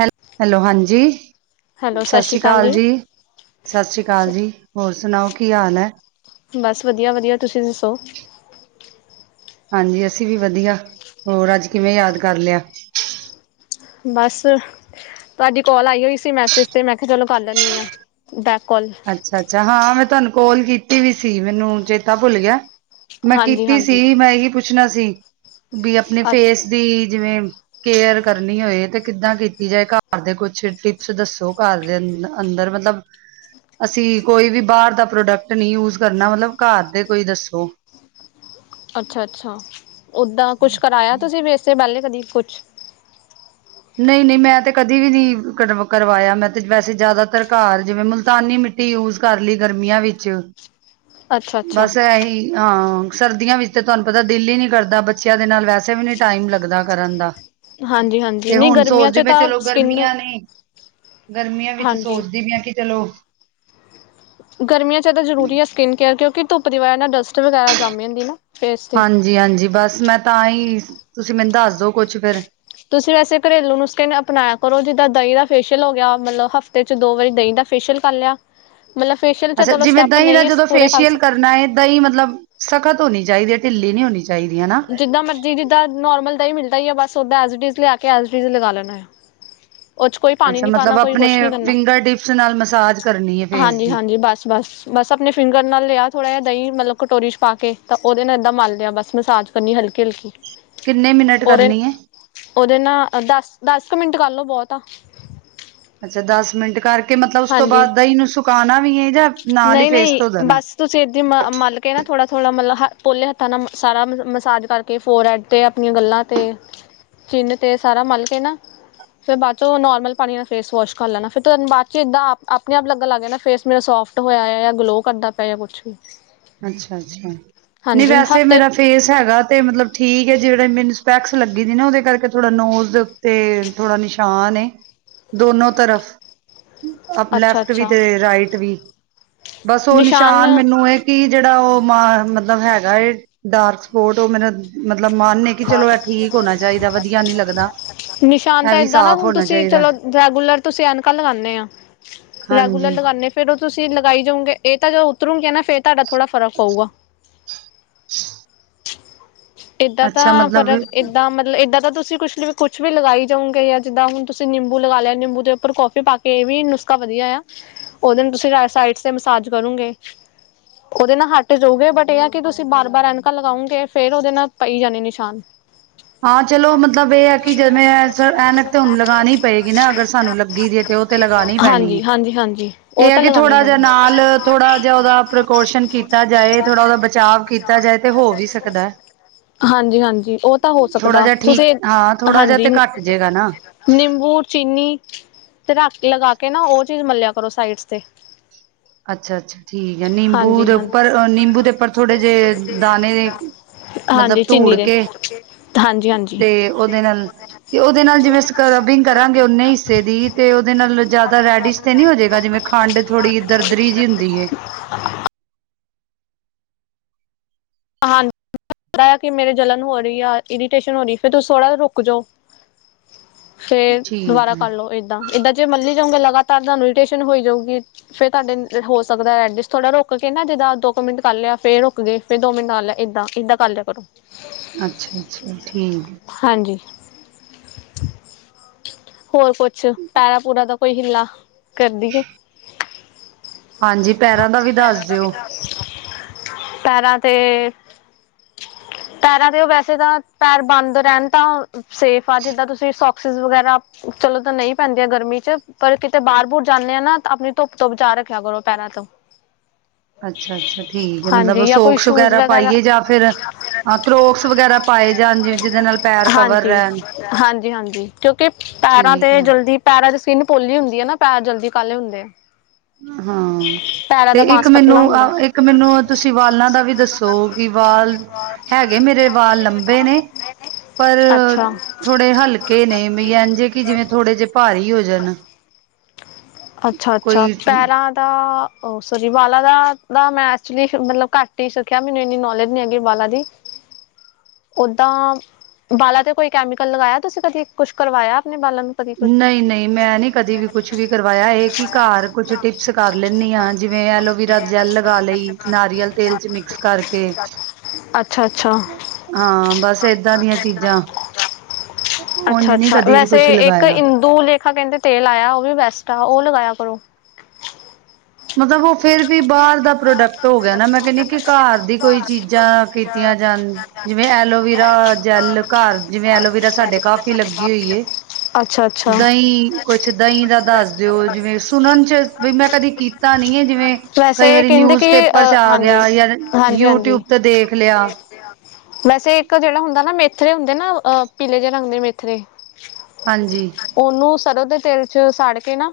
ਹੈ, ਹੈਲੋ, ਹਾਂਜੀ ਸਤਿ ਸ੍ਰੀ ਅਕਾਲ ਜੀ, ਸਤਿ ਸ੍ਰੀ ਅਕਾਲ ਜੀ, ਹੋਰ ਸੁਣਾਓ। ਕੀ ਹਾਲ ਐ? ਬਸ ਵਧੀਆ-ਵਧੀਆ ਤੁਸੀ ਦੱਸੋ। ਹਾਂਜੀ ਅਸੀ ਵੀ ਵਧੀਆ, ਹੋਰ ਅੱਜ ਕਿਵੇਂ ਯਾਦ ਕਰ ਲਿਆ? ਬਸ ਤੁਹਾਡੀ ਕੋਲ ਆਈ ਹੋਈ ਸੀ ਮੈਸੇਜ ਤੇ, ਮੈਂ ਕਿਹਾ ਚਲੋ ਕਰ ਲੈਂਦੀ ਹਾਂ, ਦਾ ਅੱਛਾ-ਅੱਛਾ ਹਾਂ ਹਾਂ ਮੈਂ ਤੁਹਾਨੂੰ ਕੋਲ ਕੀਤੀ ਵੀ ਸੀ, ਮੈਨੂੰ ਚੇਤਾ ਭੁੱਲ ਗਿਆ। ਮੈਂ ਹਾਂਜੀ ਕੀਤੀ ਹਾਂਜੀ ਸੀ, ਮੈਂ ਇਹੀ ਪੁੱਛਨਾ ਸੀ। ਬਈ ਆਪਨੇ ਅ ਫੇਸ ਦੀ ਜਿਵੇਂ ਕੇਅਰ ਕਰਨੀ ਹੋਏ, ਤੇ ਕਿੱਦਾਂ ਕੀਤੀ ਜਾਏ। ਘਰ ਦੇ ਕੁਛ ਟਿਪਸ ਦੱਸੋ, ਘਰ ਦੇ ਅੰ ਅੰਦਰ ਮਤਲਬ। ਅਸੀ ਕੋਈ ਵੀ ਬਾਹਰ ਦਾ ਪ੍ਰੋਡਕਟ ਨਹੀਂ ਯੂਜ ਕਰਨਾ, ਮਤਲਬ ਘਰ ਦੇ ਕੋਈ ਦੱਸੋ। ਅੱਛਾ-ਅੱਛਾ ਉੱਹਦਾਂ ਕੁਛ ਕਰਾਇਆ ਤੁਸੀ ਫੇਸ ਤੇ ਪਹਿਲੇ। ਕਦੀ ਕੁਛ ਨਹੀਂ-ਨਹੀਂ, ਮੈਂ ਤੇ ਕਦੇ ਵੀ ਨਹੀਂ ਕਰਵ ਕਰਵਾਇਆ, ਮੈਂ ਤੇ ਵੈਸੇ ਜਿਆਦਾਤਰ ਘਰ ਜਿਵੇਂ ਮੁਲਤਾਨੀ ਮਿੱਟੀ ਯੂਜ਼ ਕਰ ਲਈ ਗਰਮੀਆਂ ਵਿੱਚ। ਅੱਛਾ ਅੱਛਾ ਬਸ ਐਹੀ, ਹਾਂ। ਸਰਦੀਆਂ ਵਿੱਚ ਤੇ ਤੁਹਾਨੂੰ ਪਤਾ ਦਿਲ ਹੀ ਨੀ ਕਰਦਾ, ਬੱਚਿਆਂ ਦੇ ਨਾਲ ਵੈਸੇ ਵੀ ਨੀ ਟਾਈਮ ਲੱਗਦਾ ਕਰਨ ਦਾ। ਹਾਂਜੀ-ਹਾਂਜੀ। ਤੇ ਹੁਨ ਸੋਚਦੀ ਪਈਆਂ ਚਲੋ ਗਰਮੀਆਂ ਨੇਂ। ਗਰਮੀਆਂ ਵਿੱਚ ਹਾਂਜੀ ਸੋਚਦੀ ਵੀ ਆਂ ਕਿ ਚਲੋ ਗਰਮੀਆਂ ਚ ਜਿਆਦਾ ਜਰੂਰੀ ਆ ਸਕਿਨ ਕੇਅਰ ਕਿਉਕਿ ਧੁੱਪ ਦੀ ਵਜਹ ਨਾ ਡਸਟ ਵਗੈਰਾ ਜੰਮ ਜਾਦੀ ਨਾ। ਫੇਸ ਤੇ ਹਾਂਜੀ-ਹਾਂਜੀ ਬਸ ਮੈਂ ਤਾਂ ਹੀ ਤੁਸੀ ਮੈਨੂੰ ਦੱਸਦੋ ਕੁੱਛ ਫੇਰ। ਤੁਸੀ ਵੈਸੇ ਘਰੇਲੂ ਨੂਸਕੇ ਨੂੰ ਅਪਨਾਇਆ ਕਰੋ, ਜਿੱਹਦਾਂ ਦਹੀ ਦਾ ਫੇਸ਼ੀਅਲ ਹੋ ਗਿਆ, ਮਤਲਬ ਹਫ਼ਤੇ ਚ ਦੋ ਵਾਰੀ ਦਹੀਂ ਦਾ ਫੇਸ਼ੀਅਲ ਕਰ ਲਿਆ। ਮਤਲਬ ਫੇਸ਼ੀਅਲ 'ਚ ਅੱਛਾ ਚਲੋ ਜਿਵੇਂ ਸਟੈਪ ਦਹੀਂ ਦਾ ਨਹੀਂ ਅਸੀਂ ਜਦੋਂ ਪੂਰੇ ਕਰ ਫੇਸ਼ੀਅਲ ਸਕ ਕਰਨਾ ਏ, ਦਹੀਂ ਮਤਲਬ ਸਖਤ ਹੋਨੀ ਚਾਹੀਦੀ ਹੈ ਢਿੱਲੀ ਨਹੀਂ ਹੋਨੀ ਚਾਹੀਦੀ ਹਨਾ ਜਿੱਹਦਾਂ ਮਰਜੀ ਜਿੱਹਦਾਂ ਨੋਰਮਲ ਦਹੀ ਮਿਲਦਾ ਤਾਂ ਹੀ ਯੋ ਬਸ ਓਹਦਾਂ ਐਜ਼ ਇਟਿਜ਼ ਲਿਆ ਕੇ, ਐਜ਼ ਇਟਿਜ਼ ਹੀ ਲਗਾ ਲਇਨਾ ਆ। ਉਹ ਚ ਕੋਈ ਪਾਨੀ ਅੱਛਾ ਨੀ ਪਾਉਨਾ, ਮਤਲਬ ਕੋਈ ਆਪਣੇ ਕੁਛ ਨੀ ਕਰਨਾ, ਫਿੰਗਰ ਟਿਪਸ ਨਾਲ ਮਸਾਜ ਕਰਨੀ ਹੈ ਫੇਸ ਦੀ ਹਾਂਜੀ-ਹਾਂਜੀ, ਬਸ-ਬਸ-ਬਸ ਅਪਨੀ ਫਿੰਗਰ ਨਾਲ ਲਿਆਓ ਥੋੜਾ ਜਿਹਾ। ਦਹੀਂ ਮਤਲਬ ਕਟੋਰੀ ਇਚ ਪਾ ਕੇ, ਤੇ ਉਹਦੇ ਨਾਲ ਤਾ ਮੰਲਦੇ ਆਂ ਬਸ ਮਸਾਜ। ਇਹਨੀ ਹਲਕੀ-ਹਲਕੀ। ਕਿੰਨੇ ਮਿੰਟ ਕਰਨੀ ਹੈ ਉਹਦੇ-ਉਹਦੇ ਨਾ, ਆ ਦਸ-ਦਸ ਕੁ ਮਿੰਟ ਕਰ ਲਓ, ਬਹੁਤ ਆ। ਅੱਛਾ ਦਸ ਮਿੰਟ ਕਰ ਕੇ ਮਤਲਬ ਉਸ ਤੋਂ ਹਾਂਜੀ ਬਾਅਦ ਦਹੀਂ ਨੂੰ ਸੁਕਾਉਣਾ ਵੀ ਹੈ ਜਾਂ ਨਾਲ ਹੀ ਨਹੀਂ ਫੇਸ ਨਹੀਂ ਧੋ ਦੇਣਾ ਬਸ ਤੁਸੀਂ ਏਦੀ ਮ ਮਲ ਕੇ ਨਾ ਥੋੜ੍ਹਾ ਥੋੜ੍ਹਾ ਮਤਲਬ ਹ ਪੋਲੇ ਹੱਥਾਂ ਨਾਲ ਮ ਸਾਰਾ ਮ ਮਸਾਜ ਕਰਕੇ ਫੋਰ ਹੈਡ 'ਤੇ ਆਪਣੀਆਂ ਗੱਲਾਂ 'ਤੇ ਚਿੰਨ੍ਹ 'ਤੇ ਸਾਰਾ ਮਲ ਕੇ ਨਾ ਫਿਰ ਬਾਅਦ 'ਚੋਂ ਨੋਰਮਲ ਪਾਣੀ ਨਾਲ ਫੇਸ ਵੋਸ਼ ਕਰ ਲੈਣਾ ਫਿਰ ਤੁੂੰ ਬਾਅਦ 'ਚ ਇੱਦਾਂ ਆਪ ਆਪਣੇ ਆਪ ਲੱਗਣ ਲੱਗ ਗਿਆ ਨਾ ਫੇਸ ਮੇਰਾ ਸੋਫਟ ਹੋਇਆ ਆ ਜਾਂ ਗਲੋਅ ਕਰਦਾ ਪਿਆ ਜਾਂ ਕੁਛ ਵੀ ਅੱਛਾ ਅੱਛਾ ਨਹੀਂ ਹਾਂਜੀ ਵੈਸੇ ਹਫ਼ਤੇ ਮੇਰਾ ਫੇਸ ਹੈਗਾ ਤੇ ਮਤਲਬ ਠੀਕ ਹੈ ਜਿਹੜਾ ਮੈਨੂੰ ਸਪੈਕਸ ਲੱਗੀ ਸੀ ਨਾ ਉਹਦੇ ਕਰਕੇ ਥੋੜਾ ਨੋਜ਼ ਦੇ ਉੱਤੇ ਥੋੜਾ ਨਿਸ਼ਾਨ ਦੋਨੋ ਤਰਫ ਆਪ ਅੱਛਾ ਲੈਫਟ ਵੀ ਅੱਛਾ ਤੇ ਰਾਈਟ ਵੀ ਬਸ ਉਹ ਨਿਸ਼ਾਨ ਮੈਨੂੰ ਇਹ ਜਿਹੜਾ ਉਹ ਮ ਮਤਲਬ ਹੈਗਾ ਡਾਰਕ ਸਪੋਟ ਉਹ ਮੇਰਾ ਮਤਲਬ ਮਨ ਹੈ ਕਿ ਚਲੋ ਇਹ ਠੀਕ ਹੋਣਾ ਚਾਹੀਦਾ ਵਧੀਆ ਨੀ ਲੱਗਦਾ। ਨਿਸ਼ਾਨ ਇਹ ਤਾਂ ਵੀ ਏਦਾਂ ਨਾ ਸਾਫ਼ ਹੁਣ ਹੋਣਾ ਤੁਸੀਂ ਚਾਹੀਦਾ ਚਲੋ ਰੈਗੂਲਰ ਤੁਸੀਂ ਐਨਕਾ ਲਗਾਉਦੇ ਆ ਰੈਗੂਲਰ ਹਾਂਜੀ ਲਗਾਉਨੇ ਫਿਰ ਤੁਸੀਂ ਲਗਾਈ ਜਾਓਗੇ ਇਹ ਤਾਂ ਜਦੋਂ ਉਤਰੋਂਗਈਆਂ ਨਾ ਫਿਰ ਤੁਹਾਡਾ ਥੋੜ੍ਹਾ ਫਰਕ ਪਊਗਾ ਏਦਾਂ ਅੱਛਾ ਤਾਂ ਮਤਲਬ ਫਰਕ ਏਦਾਂ ਮਤਲਬ ਏਦਾਂ ਦਾ ਤੁ ਤੁਸੀਂ ਕੁਛ ਕੁਛ ਵੀ ਲਗਾਈ ਜਾਉਗੇ ਜਾਂ ਜਿੱਦਾਂ ਹੁਣ ਤੁਸੀਂ ਨਿੰਬੂ ਲਗਾ ਲਿਆ ਨਿੰਬੂ ਦੇ ਉੱਪਰ ਕੌਫੀ ਪਾ ਕੇ ਇਹ ਵੀ ਨੁਸਖਾ ਵਧੀਆ ਆ ਉਹਦੇ ਨਾਲ ਤੁਸੀਂ ਸਾਈਡ ਤੇ ਮਸਾਜ ਕਰੋਗੇ ਉਹਦੇ ਨਾਲ ਹੱਟ ਜਾਉਗੇ ਬਟ ਇਹ ਆ ਕਿ ਤੁਸੀਂ ਬਾਰ ਬਾਰ ਐਨਕਾ ਲਗਾਓਗੇ ਫਿਰ ਉਹਦੇ ਨਾਲ। ਪਈ ਜਾਣੇ ਨਿਸ਼ਾਨ ਹਾਂ ਚਲੋ ਮਤਲਬ ਇਹ ਹੈ ਕਿ ਜਿਵੇਂ ਐਨਕ ਤਾਂ ਹੁਣ ਲਗਾਉਣੀ ਪਏਗੀ ਨਾ ਅਗਰ ਸਾਨੂੰ ਲੱਗੀ ਦੀ ਤੇ ਉਹ ਤੇ ਲਗਾਣੀ ਪੈਣੀ ਹੈ ਹਾਂਜੀ ਹਾਂਜੀ ਹਾਂਜੀ ਉਹ ਇਹ ਆ ਤਾਂ ਕਿ ਲਗਾਉਣੀ ਥੋੜਾ ਜਿਹਾ ਪੈਣੀ ਨਾਲ ਥੋੜਾ ਜਿਹਾ ਉਹਦਾ ਪ੍ਰੀਕੋਸ਼ਨ ਕੀਤਾ ਜਾਏ ਥੋੜ੍ਹਾ ਉਹਦਾ ਬਚਾਵ ਕੀਤਾ ਜਾਏ ਤੇ ਹੋ ਵੀ ਸਕਦਾ। ਹਾਂਜੀ ਹਾਂਜੀ ਉਹ ਹੋ ਥੋੜਾ ਸਕਦਾ ਜਿਹਾ ਠੀਕ ਤੁਸੀਂ ਹਾਂ ਥੋੜਾ ਜਿਹਾ ਹਾਂਜੀ ਤੇ ਘੱਟ ਜੇਗਾ ਨਾ। ਨਿੰਬੂ ਚੀਨੀ ਰਾਤੀ ਲਗਾ ਕੇ ਕੇ ਨਾ ਉਹ ਚੀਜ਼ ਮਲਿਆ ਕਰੋ ਸਾਈਡਸ ਤੇ ਅੱਛਾ ਅੱਛਾ ਠੀਕ ਹੈ ਨਿੰਬੂ ਹਾਂਜੀ ਦੇ ਹਾਂਜੀ ਉੱਪਰ ਨਿੰਬੂ ਦੇ ਉੱਪਰ ਥੋੜੇ ਜਿਹੇ ਦਾਣੇ। ਹਾਂਜੀ ਮਤਲਬ ਧੂੜ ਚੀਨੀ ਦੇ ਕੇ ਹਾਂਜੀ ਹਾਂਜੀ ਤੇ ਉਹਦੇ ਨਾਲ ਤੇ ਉਹਦੇ ਨਾਲ ਜਿਵੇਂ ਸਕਰਬਿੰਗ ਕਰਾਂਗੇ ਓਨੇ ਹਿੱਸੇ ਦੀ ਤੇ ਉਹਦੇ ਨਾਲ ਜ਼ਿਆਦਾ ਰੈਡਿਸ਼ ਤੇ ਨੀ ਹੋ ਜਾਵੇਗਾ ਜਿਵੇਂ ਖੰਡ ਥੋੜ੍ਹੀ ਦਰਦਰੀ ਜਿਹੀ ਹੁੰਦੀ ਹੈ। ਹਾਂਜੀ ਪ ਕਿ ਮੇਰੇ ਜਲਣ ਹੋ ਰਹੀ ਆ ਇਰੀਟੇਸ਼ਨ ਹੋ ਰਹੀ ਫਿਰ ਤੁਸੀਂ ਥੋੜ੍ਹਾ ਜਿਹਾ ਰੁਕ ਜਾਉ। ਫਿਰ ਠੀਕ ਦੁਬਾਰਾ ਹੈ ਕਰਲੋ ਇਦਾ ਏਦਾਂ ਜੇ ਮੱਲੀ ਜਾਊਂਗੇ। ਲਗਾਤਾਰ ਤੁਹਾਨੂੰ ਇਰਿੱਟੇਸ਼ਨ ਹੋ ਜਾਊਗੀ ਫੇਰ ਤੁਹਾਡੇ ਹੋ ਸਕਦਾ ਐਡ ਥੋੜ੍ਹਾ ਰੁਕ ਕੇ ਨਾ ਜਿੱਦਾਂ ਦੋ ਕੁ ਮਿੰਟ ਕਰ ਲਿਆ ਫੇਰ ਰੁਕ ਗਏ। ਫਿਰ ਦੋ ਮਿੰਟ ਨਾਲ ਏਦਾਂ ਏਦਾਂ ਕਰ ਲਿਆ ਕਰੋ। ਅੱਛਾ ਅੱਛਾ ਠੀਕ ਹੈ ਹਾਂਜੀ ਹੋਰ ਕੁਛ ਪੈਰਾ ਪੁਰਾ ਦਾ ਕੋਈ ਹਿੱਲਾ। ਕਰਦੀ ਹੈ। ਹਾਂਜੀ ਪੈਰਾਂ ਦਾ ਵੀ ਦੱਸ ਦਿਓ। ਪੈਰਾਂ ਤੇ ਪੈਰਾਂ ਤੇ ਉਹ ਵੈਸੇ ਤਾਂ ਪੈਰ ਬੰਦ ਰਹਿਣ ਤਾਂ ਸੇਫ ਆ ਜਿੱਦਾਂ ਤੁਸੀਂ ਸੋਕਸਿਸ ਵਗੈਰਾ ਚਲੋ ਤਾਂ ਨਹੀਂ ਪੈਂਦੀਆਂ ਗਰਮੀ ਚ ਪਰ ਕਿਤੇ ਬਾਹਰ ਬੁਹਰ ਜਾਂਦੇ ਆ ਨਾ ਆਪਣੀ ਧੁੱਪ ਤੋਂ ਬਚਾ ਰੱਖਿਆ ਕਰੋ ਪੈਰਾਂ ਤੋਂ ਅੱਛਾ ਅੱਛਾ ਠੀਕ ਹੈ ਮਤਲਬ ਹਾਂਜੀ ਜਾਂ ਕੋਈ ਸੋਕ ਸ਼ੂਜ਼ ਵਗੈਰਾ ਪਾਈਏ ਜਾਂ ਫਿਰ ਕਰੋਕਸ ਵਗੈਰਾ ਪਾਏ ਜਾਣ ਜਿਵੇ ਜਿਹਦੇ ਨਾਲ ਪੈਰ ਕਵਰ ਹਾਂਜੀ ਰਹਿਣ ਹਾਂਜੀ ਹਾਂਜੀ ਠੀਕ ਹੈ। ਵੈਸੇ ਸਕਿਨ ਪੋਲੀ ਹੁੰਦੀ ਹੈ ਨਾ ਪੈਰ ਜਲਦੀ ਕਾਲੇ ਹੁੰਦੇ ਆ। ਹਾਂ ਪੈਰਾਂ ਤੇ ਦਾ ਇੱਕ ਮਾਸ ਮੈਨੂੰ ਪਤਲਾ ਹੁੰਦਾ ਅ ਇੱਕ ਮੈਨੂੰ ਤੁਸੀਂ ਵਾਲਾਂ ਦਾ ਵੀ ਦੱਸੋ ਕਿ ਵਾਲ ਹੈਗੇ ਮੇਰੇ ਵਾਲ ਲੰਬੇ ਨੇ ਪਰ ਅੱਛਾ ਥੋੜੇ ਹਲਕੇ ਨੇ ਇੰਜ ਕਿ ਜਿਵੇਂ ਥੋੜੇ ਜਿਹੇ ਭਾਰੀ ਹੋ ਜਾਣ। ਹ ਅੱਛਾ ਅੱਛਾ ਕੋਈ ਪੈਰਾਂ ਦਾ ਓਹ ਸੋਰੀ ਵਾਲਾਂ ਦਾ ਮੈਂ ਮਤਲਬ ਘੱਟ ਹੀ ਸਿੱਖਿਆ ਮੈਨੂੰ ਇਨੀ ਨੌਲੇਜ ਨ ਹੈਗੀ ਵਾਲਾਂ ਦੀ ਓਦਾਂ ਵਾਲਾਂ ਤੇ ਕੋਈ ਕੈਮੀਕਲ ਲਗਾਇਆ ਤੁਸੀਂ ਕਦੇ ਕੁਛ ਕਰਵਾਇਆ ਆਪਣੇ। ਬਾਲਾਂ ਨੂੰ ਕਦੀ ਕੁਛ ਨਹੀਂ ਨਹੀਂ ਮੈਂ ਨੀ ਕਦੇ ਵੀ ਕੁਛ ਵੀ ਕਰਵਾਇਆ ਇਹ ਕਿ ਘਰ ਕੁਛ ਟਿਪਸ ਕਰ ਲੈਂਦੀ ਹਾਂ ਜਿਵੇਂ ਐਲੋਵੀਰਾ ਜੈਲ ਲਗਾ ਲਈ ਨਾਰੀਅਲ ਤੇਲ ਚ ਮਿਕਸ ਕਰਕੇ ਅੱਛਾ ਅੱਛਾ ਹਾਂ ਬਸ ਏਦਾਂ ਦੀਆਂ ਚੀਜ਼ਾਂ ਉਝ ਅੱਛਾ ਨੀ ਅੱਛਾ ਕਦੇ ਵੀ ਕੁਛ ਵੈਸੇ ਇੱਕ ਲਗਾਇਆ ਇਿੰਦੂ ਲੇਖਾ ਕਹਿੰਦੇ ਤੇਲ ਆਇਆ ਉਹ ਲਗਾਇਆ ਕਰੋ ਮਤਲਬ ਉਹ ਫੇਿਰ ਵੀ ਬਾਹਰ ਦਾ ਪ੍ਰੋਡਕਟ ਹੋ ਗਿਆ ਨਾ ਮੈਂ ਕਹਿੰਨੀ ਕਿ ਘਰ ਦੀ ਕੋਈ ਚੀਜ਼ਾਂ ਕੀਤੀਆਂ ਜਾਣ ਜਿਵੇਂ ਐਲੋਵਰਾ ਜੈਲ ਘਰ ਜਿਵੇਂ ਐਲੋਵਰਾ ਸਾਡੇ ਕਾਫੀ ਲੱਗੀ ਹੋਈਏ ਅੱਛਾ ਅੱਛਾ ਦਹੀਂ ਕੁਛ ਕਹੀਂ ਦਾ ਦੱਸ ਦਿਓ ਜਿਵੇਂ ਸੁਣਨ ਚ ਬਈ ਮੈਂ ਕਦੀ ਤਾਂ ਨੀ ਹੈ ਜਿਵੇਂ ਕਈ ਵੈਸੇ ਵਾਰੀ ਕਹਿੰਦੇ ਨਿਊਜ ਕਿ ਪੇਪਰ ਚ ਅ ਆ ਹਾਂਜੀ ਗਿਆ ਯ ਹਾਂਜੀ ਹਾਂਜੀ ਯੂਟਿਊਬ ਤੇ ਦੇਖ ਲਿਆ ਵੈਸੇ ਇੱਕ ਜਿਹੜਾ ਹੁੰਦਾ ਨਾ ਮੇਥਰੇ ਹੁੰਦੇ ਨਾ ਪੀਲੇ ਜਿਹੇ ਰੰਗ ਦੇ ਮੇਥਰੇ ਹਾਂਜੀ ਉਹਨੂੰ ਸਰੋਂ ਦੇ ਤੇ ' ਸਾੜ ਕੇ ਨਾ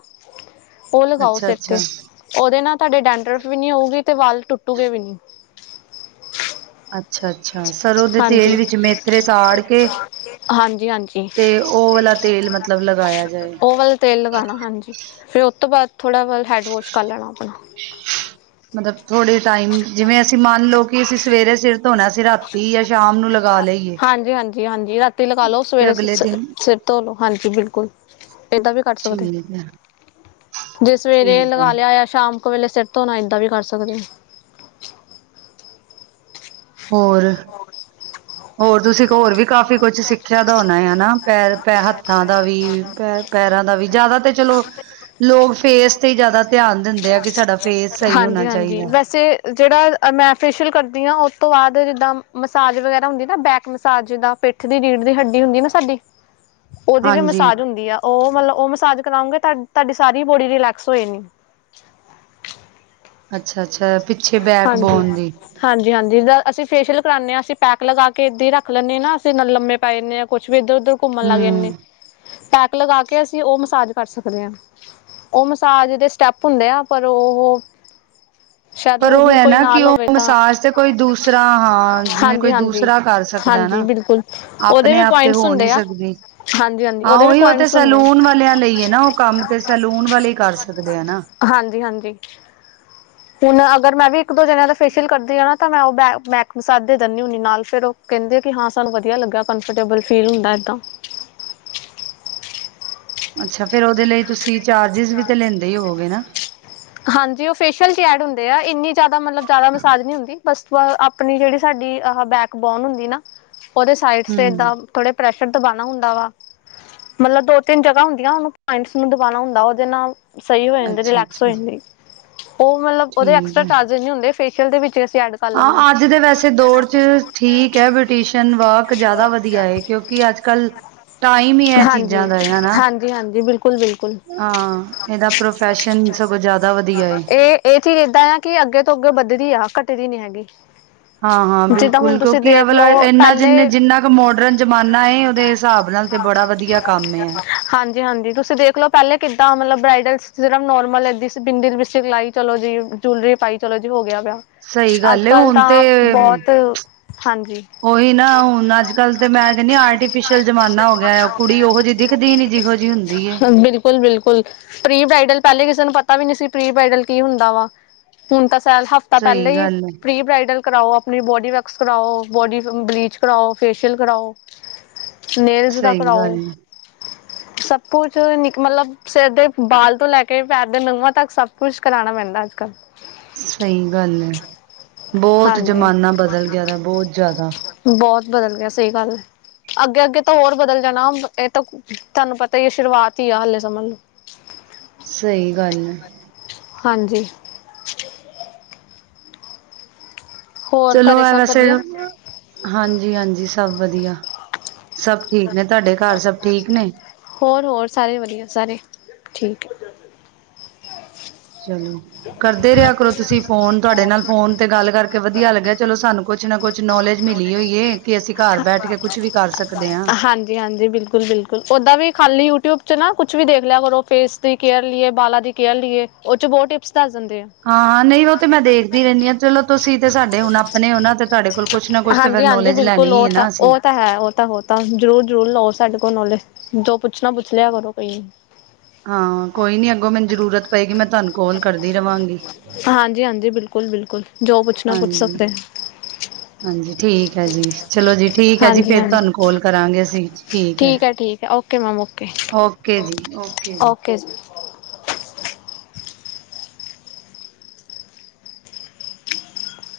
ਉਹ ਲਗਾਓ ਅੱਛਾ ਸਿਰ ਅੱਛਾ ਤੇ ਉਹਦੇ ਨਾਲ ਤੁਹਾਡੇ ਡੈਂ ਡਰਫ ਵੀ ਨੀ ਆਊਗੀ ਤੇ ਵਾਲ ਟੁੱਟੂਗੇ ਵੀ ਨੀ ਅੱਛਾ ਅੱਛਾ ਸਰੋਂ ਦੇ ਤੇਲ ਵਿਚ ਮੇਥਰੇ ਸਾੜ ਕੇ ਹਾਂਜੀ ਹਾਂਜੀ ਤੇ ਉਹ ਵਾਲਾ ਤੇਲ ਮਤਲਬ ਲਗਾਇਆ ਜਾਏ ਉਹ ਵਾਲਾ ਥੋੜਾ ਬਤ ਹ ਮਤਲਬ ਥੋੜੇ ਟਾਈਮ ਜਿਵੇਂ ਅਸੀਂ ਮੰਨਲਓ ਕਿ ਅਸੀਂ ਸਵੇਰੇ ਸਿਰ ਧੋਣਾ ਸੀ ਰਾਤ ਹਾਂਜੀ ਹਾਂਜੀ ਹਾਂਜੀ ਰਾਤੀ ਲਗਾ ਲੋ ਤੇ ਸਵੇਰੇ ਅਗਲੇ ਦਿਨ ਸਿਰ ਤੋਂ ਚਲੋ ਹਾਂਜੀ ਬਿਲਕੁਲ ਇੱਦਾਂ ਵੀ ਕੱਟ ਸਕਦੇ ਠੀਕ ਹੈ ਜੇ ਸਵੇਰੇ ਠੀਕ ਹੈ ਲਗਾ ਲਿਆ ਹੋਇਆ ਸ਼ਾਮ ਇੱਕ ਵੇਲੇ ਸਿੱਟ ਹੋਣਾ ਇੱਦਾਂ ਵੀ ਕਰ ਸਕਦੇ ਹੋਰ ਹੋਰ ਤੁਸੀਂ ਹੋਰ ਵੀ ਕਾਫ਼ੀ ਕੁਛ ਸਿੱਖਿਆ ਦਾ ਹੋਣਾ ਹੈ ਨਾ ਪੈਰ ਪ ਹੱਥਾਂ ਦਾ ਵੀ ਪ ਪੈਰਾਂ ਦਾ ਵੀ ਜ਼ਿਆਦਾ ਤੇ ਚਲੋ ਲੋਕ ਫੇਸ ਤੇ ਹੀ ਜ਼ਿਆਦਾ ਧਿਆਨ ਦਿੰਦੇ ਆ ਕਿ ਸਾਡਾ ਫੇਸ ਸਹੀ ਹੋਣਾ ਹਾਂਜੀ-ਹਾਂਜੀ ਚਾਹੀਦਾ ਵੈਸੇ ਜਿਹੜਾ ਮੈਂ ਫੇਸ਼ਅਲ ਕਰਦੀ ਹਾਂ ਉਹ ਉਸ ਤੋਂ ਬਾਅਦ ਜਿੱਦਾਂ ਮਸਾਜ ਵਗੈਰਾ ਹੁੰਦੀ ਨਾ ਬੈਕ ਮਸਾਜ ਜਿੱਦਾਂ ਪਿੱਠ ਦੀ ਰੀੜ ਦੀ ਹੱਡੀ ਹੁੰਦੀ ਨਾ ਸਾਡੀ ਉਹਦੀ ਵੀ ਹਾਂਜੀ ਮਸਾਜ ਹੁੰਦੀ ਆ ਉਹ ਮਤਲਬ ਉਹ ਮਸਾਜ ਕਰਾਉਂਗੇ ਤੁਹਾ ਤੁਹਾਡੀ ਸਾਰੀ ਬੋਡੀ ਰਿਲੈਕਸ ਹੋਏ ਨੇ ਅੱਛਾ ਅੱਛਾ ਪਿੱਛੇ ਬੈਕ ਹਾਂਜੀ ਬੋਨ ਦੀ ਹਾਂਜੀ ਹਾਂਜੀ ਜਿੱਦਾਂ ਅਸੀਂ ਫੇਸ਼ੀਅਲ ਕਰਾਦੇ ਹਾਂ ਅਸੀਂ ਪੈਕ ਲਗਾ ਕੇ ਇਏਾਂ ਹੀ ਰੱਖ ਲੈਂਦੇ ਹਾਂ ਨਾ ਅਸੀਂ ਨਾਲ ਲਮੇ ਪੈ ਲੈਂਦੇ ਹਾਂ ਕੁਛ ਫ ਇਧਰ ਉੱਧਰ ਘੁੰਮਣ ਲੱਗ ਜਾਂਦੇ ਹਮ ਪੈਕ ਲਗਾ ਕੇ ਅਸੀਂ ਉਹ ਮਸਾਜ ਕਰ ਸਕਦੇ ਹਾਂ ਉਹ ਮਸਾਜ ਦੇ ਸਟੈਪ ਹੁੰਦੇ ਆ ਪਰ ਉਹ ਸ਼ਾਇਦ ਪਰ ਉਹ ਹੈ ਕੋਈ ਨਾ ਕਿ ਨਾਲ ਉਹ ਹੋਵੇ ਤਾਂ ਮਸਾਜ ਤੇ ਕੋਈ ਦੂਸਰਾ ਹਾਂ ਜਿਵੇਂ ਕੋਈ ਹਾਂਜੀ ਹਾਂਜੀ। ਦੂਸਰਾ ਕਰ ਸਕਦਾ ਹਾਂਜੀ ਨਾ ਬਿਲਕੁਲ ਉਹਦੇ ਆਪਣੇ ਵੀ ਆਪ ਤੇ ਪੁਆਇੰਟਸ ਹੋ ਨਹੀਂ ਹੁੰਦੇ ਆ। ਸਕਦੀ ਹਾਂਜੀ ਹਾਂਜੀ ਹਾਂ ਉਹਦੇ ਵੀ ਉਹੀ ਉਹ ਤੇ ਪੁਆਇੰਟਸ ਹੁੰਦੇ ਸੈਲੂਨ ਵਾਲਿਆਂ ਲਈ ਹੈ ਨਾ ਉਹ ਕੰਮ ਤੇ ਸੈਲੂਨ ਵਾਲੇ ਕਰ ਸਕਦੇ ਆ ਨਾ ਹਾਂਜੀ ਹਾਂਜੀ ਹੁਣ ਅਗਰ ਮੈਂ ਵੀ ਇੱਕ ਦੋ ਜਣਿਆਂ ਫੇਸ਼ੀਅਲ ਕਰਦੀ ਹਾਂ ਨਾ ਤਾਂ ਮੈਂ ਉਹ ਬੈਕ ਮਸਦੇ ਦਿੰਦੀ ਹੁੰਦੀ ਨਾਲ ਫਿਰ ਉਹ ਕਹਿੰਦੇ ਆ ਕਿ ਹਾਂ ਸਾਨੂੰ ਵਧੀਆ ਲੱਗਿਆ ਕੰਫਰਟੇਬਲ ਫੀਲ ਹੁੰਦਾ ਏਦਾਂ ਅੱਛਾ ਫੇਿਰ ਉਹਦੇ ਲਈ ਤੁਸੀਂ ਚਾਰਜਿਸ ਵੀ ਤੇ ਲੈਂਦੇ ਹੀ ਹੋਵੋਗੇ ਨਾ ਹਾਂਜੀ ਉਹ ਫੇਸ਼ੀਅਲ ਚ ਐਡ ਹੁੰਦੀ ਇੰਨੀ ਜਿਆਦਾ ਮਤਲਬ ਜਿਆਦਾ ਮਸਾਜ ਨੀ ਹੁੰਦੀ ਬਸ ਆਪਣੀ ਜਿਹੜੀ ਸਾਡੀ ਆਹ ਬੈਕ ਬੋਨ ਹੁੰਦੀ ਨਾ ਉਹਦੇ ਸਾਈਡ ਤੇ ਹਮ ਏਦਾਂ ਥੋੜੇ ਪ੍ਰੈਸ਼ ਦਬਾਨਣਾ ਹੁੰਦਾ ਵਾ ਮਤਲਬ ਦੋ ਤਿੰਨ ਜਗ੍ਹਾ ਹੁੰਦੀਆਂ ਉਹਨਾਂ ਪੁਆਇੰਟਸ ਨੂੰ ਦਬਾਨਣਾ ਹੁੰਦਾ ਵ ਜਨਾ ਸਹੀ ਹੋ ਜਾਂਦੇ ਅੱਛਾ ਰਿਲੈਕਸ ਹੋ ਅੱਛਾ ਜਾਂਦੀ। ਉਹ ਮਤਲਬ ਉਹਦੇ ਠੀਕ ਐਕਸਟਰਾ ਹੈ। ਚਾਰਜ ਨਹੀਂ ਹੁੰਦੇ। ਫੇਸ਼ੀਅਲ ਦੇ ਵਿੱਚ ਐਡ ਕਰ ਲੈਂਦੇ ਹਾਂ ਅੱਜ ਦੇ ਵੈਸੇ ਦੌਰ ਚ ਠੀਕ ਹੈ ਬਊਟੀਸ਼ਨਸ਼ਨ ਵਰਕ ਜ਼ਿਆਦਾ ਵਧੀਆ ਹੈ ਕਿਉਂਕਿ ਅੱਜ ਕੱਲ ਟਾਈਮ ਹੀ ਹੈ ਚੀਜ਼ਾਂ ਦਾ ਹਨਾ ਬਿਲਕੁਲ-ਬਿਲਕੁਲ ਹਾਂ ਇਹਦਾ ਪ੍ਰੋਫੈਸ਼ਨ ਸਗੋਂ ਜ਼ਿਆਦਾ ਵਧੀਆ ਹੈ ਇਹ ਇਹ ਚੀਜ਼ ਏਦਾਂ ਆ ਕਿ ਅੱਗੇ ਤੋਂ ਅੱਗੇ ਵੱਧਦੀ ਆ ਘੱਟਦੀ ਨੀ ਹੈਗੀ ਹਾਂ ਹਾਂ ਜਿੱਦਾਂ ਹੁਣ ਬਿਲਕੁਲ ਤੁਸੀਂ ਕਿਉਂਕਿ ਦੇਖ ਅ ਲਓ ਇਨਾ ਜਿੰ ਪਹਿਲੇ ਜਿੰਨਾ ਕੁ ਮੋਡਰਨ ਜਮਾਨਾ ਓਦੇ ਹਿਸਾਬ ਨਾਲ ਤੇ ਬੜਾ ਵਧਆ ਕੰਮ ਆ ਜੀ ਹਾਂਜੀ ਤੁਸੀਂ ਦੇਖਲੋ ਪਹਿਲੇ ਕਿੱਦਾਂ ਮਤਲਬ ਬ੍ਰਾਈਡਲਿਰਾਾ ਨੋਰਮਲ ਏ ਬਿੰਡਲ ਲਿਪਸਟਿਕ ਲਾਈ ਚਲੋ ਜੀ ਜੂਲਰੀ ਪਾਈ ਚਲੋ ਜੀ ਹੋ ਗਿਆ ਵਿਆਹ ਸਹੀ ਅੱਜ ਗੱਲ ਕੱਲ ਹੁਣ ਤੇ ਤਾਂ ਬਹੁਤ ਹਾਂਜੀ ਉਹੀ ਨਾ ਹੁਣ ਅੱਜ ਕੱਲ ਤੇ ਮੈਂ ਕਹਿੰਦੀ ਆਰਟੀਫਿਸ਼ਲ ਜਮਾਨਾ ਹੋ ਗਿਆ ਕੁੜੀ ਉਹੋ ਜਿਹੀ ਦਿਖਦੀ ਨੀ ਜਿਹੋ ਜਿਹੀ ਹੁੰਦੀ ਹੈ ਬਿਲਕੁਲ ਬਿਲਕੁਲ ਪ੍ਰੀ ਬ੍ਰਾਈਡਲ ਪਹਿਲੇ ਕਿਸੇ ਨੂੰ ਪਤਾ ਵੀ ਨਹੀਂ ਸੀ ਪ੍ਰੀ ਬ੍ਰਾਈਡਲ ਕੀ ਹੁੰਦਾ ਵਾ ਹੁਣ ਤਾਂ ਹਫ਼ਤਾ ਪਹਿਲਾਂ ਸਹੀ ਹੀ ਗੱਲ ਏ ਪ੍ਰੀ ਬ੍ਰਾਈਡਲ ਕਰਾਓ ਆਪਣੀ ਬੋਡੀ ਵਕ ਵਕਸ ਕਰਵਾਓ ਬੋਡੀ ਬਲੀਚ ਕਰਾਓ ਫੇਸ਼ੀਅਲ ਕਰਾਓ ਨੇਲਜ਼ ਦਾ ਸਹੀ ਕਰਾਓ ਗੱਲ ਏ ਸਬ ਕੁਛ ਨੀ ਮਤਲਬ ਸਿਰ ਦੇ ਬਾਲ ਤੋਂ ਲੈ ਕੇ ਪੈਰ ਦੇ ਨੂੰਹਾਂ ਤੱਕ ਸਭ ਕੁਛ ਕਰਾਉਣਾ ਪੈਂਦਾ ਅੱਜ ਕੱਲ੍ਹ ਸਹੀ ਗੱਲ ਹੈ ਬਹੁਤ ਹਾਂਜੀ ਜ਼ਮਾਨਾ ਬਦਲ ਗਿਆ ਬਹੁਤ ਜ਼ਿਆਦਾ ਬਹੁਤ ਬਦਲ ਗਿਆ ਸਹੀ ਗੱਲ ਹੈ ਅੱਗੇ-ਅੱਗੇ ਤਾਂ ਹੋਰ ਬਦਲ ਜਾਣਾ ਇਹ ਤਾਂ ਤੁਹਾਨੂੰ ਪਤਾ ਹੀ ਆ ਸ਼ੁਰੂਆਤ ਤੀਆ ਹਲੇ ਸਮਲ ਲੋ। ਸਹੀ ਗੱਲ ਐ। ਹਾਂਜੀ। ਹੋਰ ਚਲੋ ਘਰੇ ਐ ਸਭ ਵੈਸੇ ਵਧੀਆ ਨਾ, ਹਾਂਜੀ ਹਾਂਜੀ ਸ ਸਭ ਵਧੀਆ, ਸਭ ਠੀਕ ਨੇ। ਤਾਡੇ ਘਰ ਸਭ ਠੀਕ ਨੇ? ਹੋਰ, ਹੋਰ ਸਾਰੇ ਵਧੀਆ ਸਾਰੇ, ਠੀਕ। ਚਲੋ ਕਰਦੇ ਰਿਹਾ ਕਰੋ ਤੁਸੀਂ ਫੋਨ। ਤੁਆਡੇ ਨਾਲ ਫੋਨ ਤੇ ਗੱਲ ਕਰਕੇ ਵਧੀ ਵਧੀਆ ਲਗਾ, ਚਲੋ ਸਾਨੂੰ ਕੁਛ ਨਾ ਕੁਛ ਨੌਲੇਜ ਮਿਲੀ ਹੋਈ ਏ ਕਿ ਅਸੀਂ ਘਰ ਬੈਠ ਕੇ ਕੁਛ ਵੀ ਕਰ ਸਕਦੇ ਹਾਂ। ਹਾ। ਹਾਂਜੀ ਹਾਂਜੀ, ਬਿਲਕੁਲ-ਬਿਲਕੁਲ, ਓਦਾਂ ਵੀ ਖਾਲੀ ਯੂਟਿਊਬ ਚ ਨਾ ਕੁਛ ਵੀ ਦੇਖ ਲਿਆ ਕਰੋ। ਫੇਸ ਦੀ ਕੇਅਰ ਲੀਏ, ਬਾਲਾਂ ਦੀ ਕੇਅਰ ਲੀਏ। ਓ ਚ ਬਹੁ ਟਿਪਸ ਦੱਸ ਦਿੰਦੇ ਆ। ਹਾਂ ਨਹੀਂ ਉਹ ਤੇ ਮੈਂ ਦੇਖਦੀ ਰਹਿੰਨੀ ਆਂ। ਚਲੋ ਤੁਸੀਂ ਤੇ ਸਾਡੇ ਹੁਣ ਆਪਣੇ ਓ ਨਾ ਤੇ ਤਾਡੇ ਕੋਲ਼ ਕੁਛ ਨਾ ਕੁਛ ਤੇ ਫਿਰ ਹਾਂਜੀ ਹਾਂਜੀ ਨੌਲੇਜ ਬਿਲਕੁਲ। ਲੈਣੀ ਹੀ ਉਹ ਹੈ ਤਾਂ ਨਾ ਅਸੀਂ ਉਹ ਤਾਂ ਹੈ। ਉਹ ਤਾਂ ਉਹ ਤਾਂ। ਜ਼ਰੂਰ ਜ਼ਰੂਰ ਲਓ ਸਾਡੇ ਕੋਲੋ ਨੌਲੇਜ। ਜੋ ਪੁੱਛਣਾ ਪੁੱਛ ਲਿਆ ਕਰੋ ਭਈ। ਹਾਂ। ਕੋਈ ਨੀ ਅੱਗੋਂ ਮੈਨੂੰ ਜ਼ਰੂਰਤ ਪਏਗੀ। ਮੈਂ ਤੁਹਾਨੂੰ ਕੋਾਲ ਕਰਦੀ ਰਵਾਂਗੀ। ਕੁਲ-ਬਿਲਕੁਲ। ਜੋ ਪੁਛਨਾਂ ਪੁੱਛ ਹਾਂਜੀ ਸਕਦੇ। ਹਾਂਜੀ ਠੀਕ ਐ ਜੀ। ਚਲੋ ਜੀ ਠੀਕ ਐ ਜੀ, ਫਿਰ ਹਾਂਜੀ-ਹਾਂਜੀ ਤੁਹਾਨੂੰ ਕੋਲ ਕਰਾਂਗੇ ਅਸੀਂ। ਠੀਕ ਐ। ਹੈ ਠੀਕ ਹੈ ਓਕੇ ਮੈਮ ਓਕੇ ਜੀ, ਓਕੇ ਜੀ।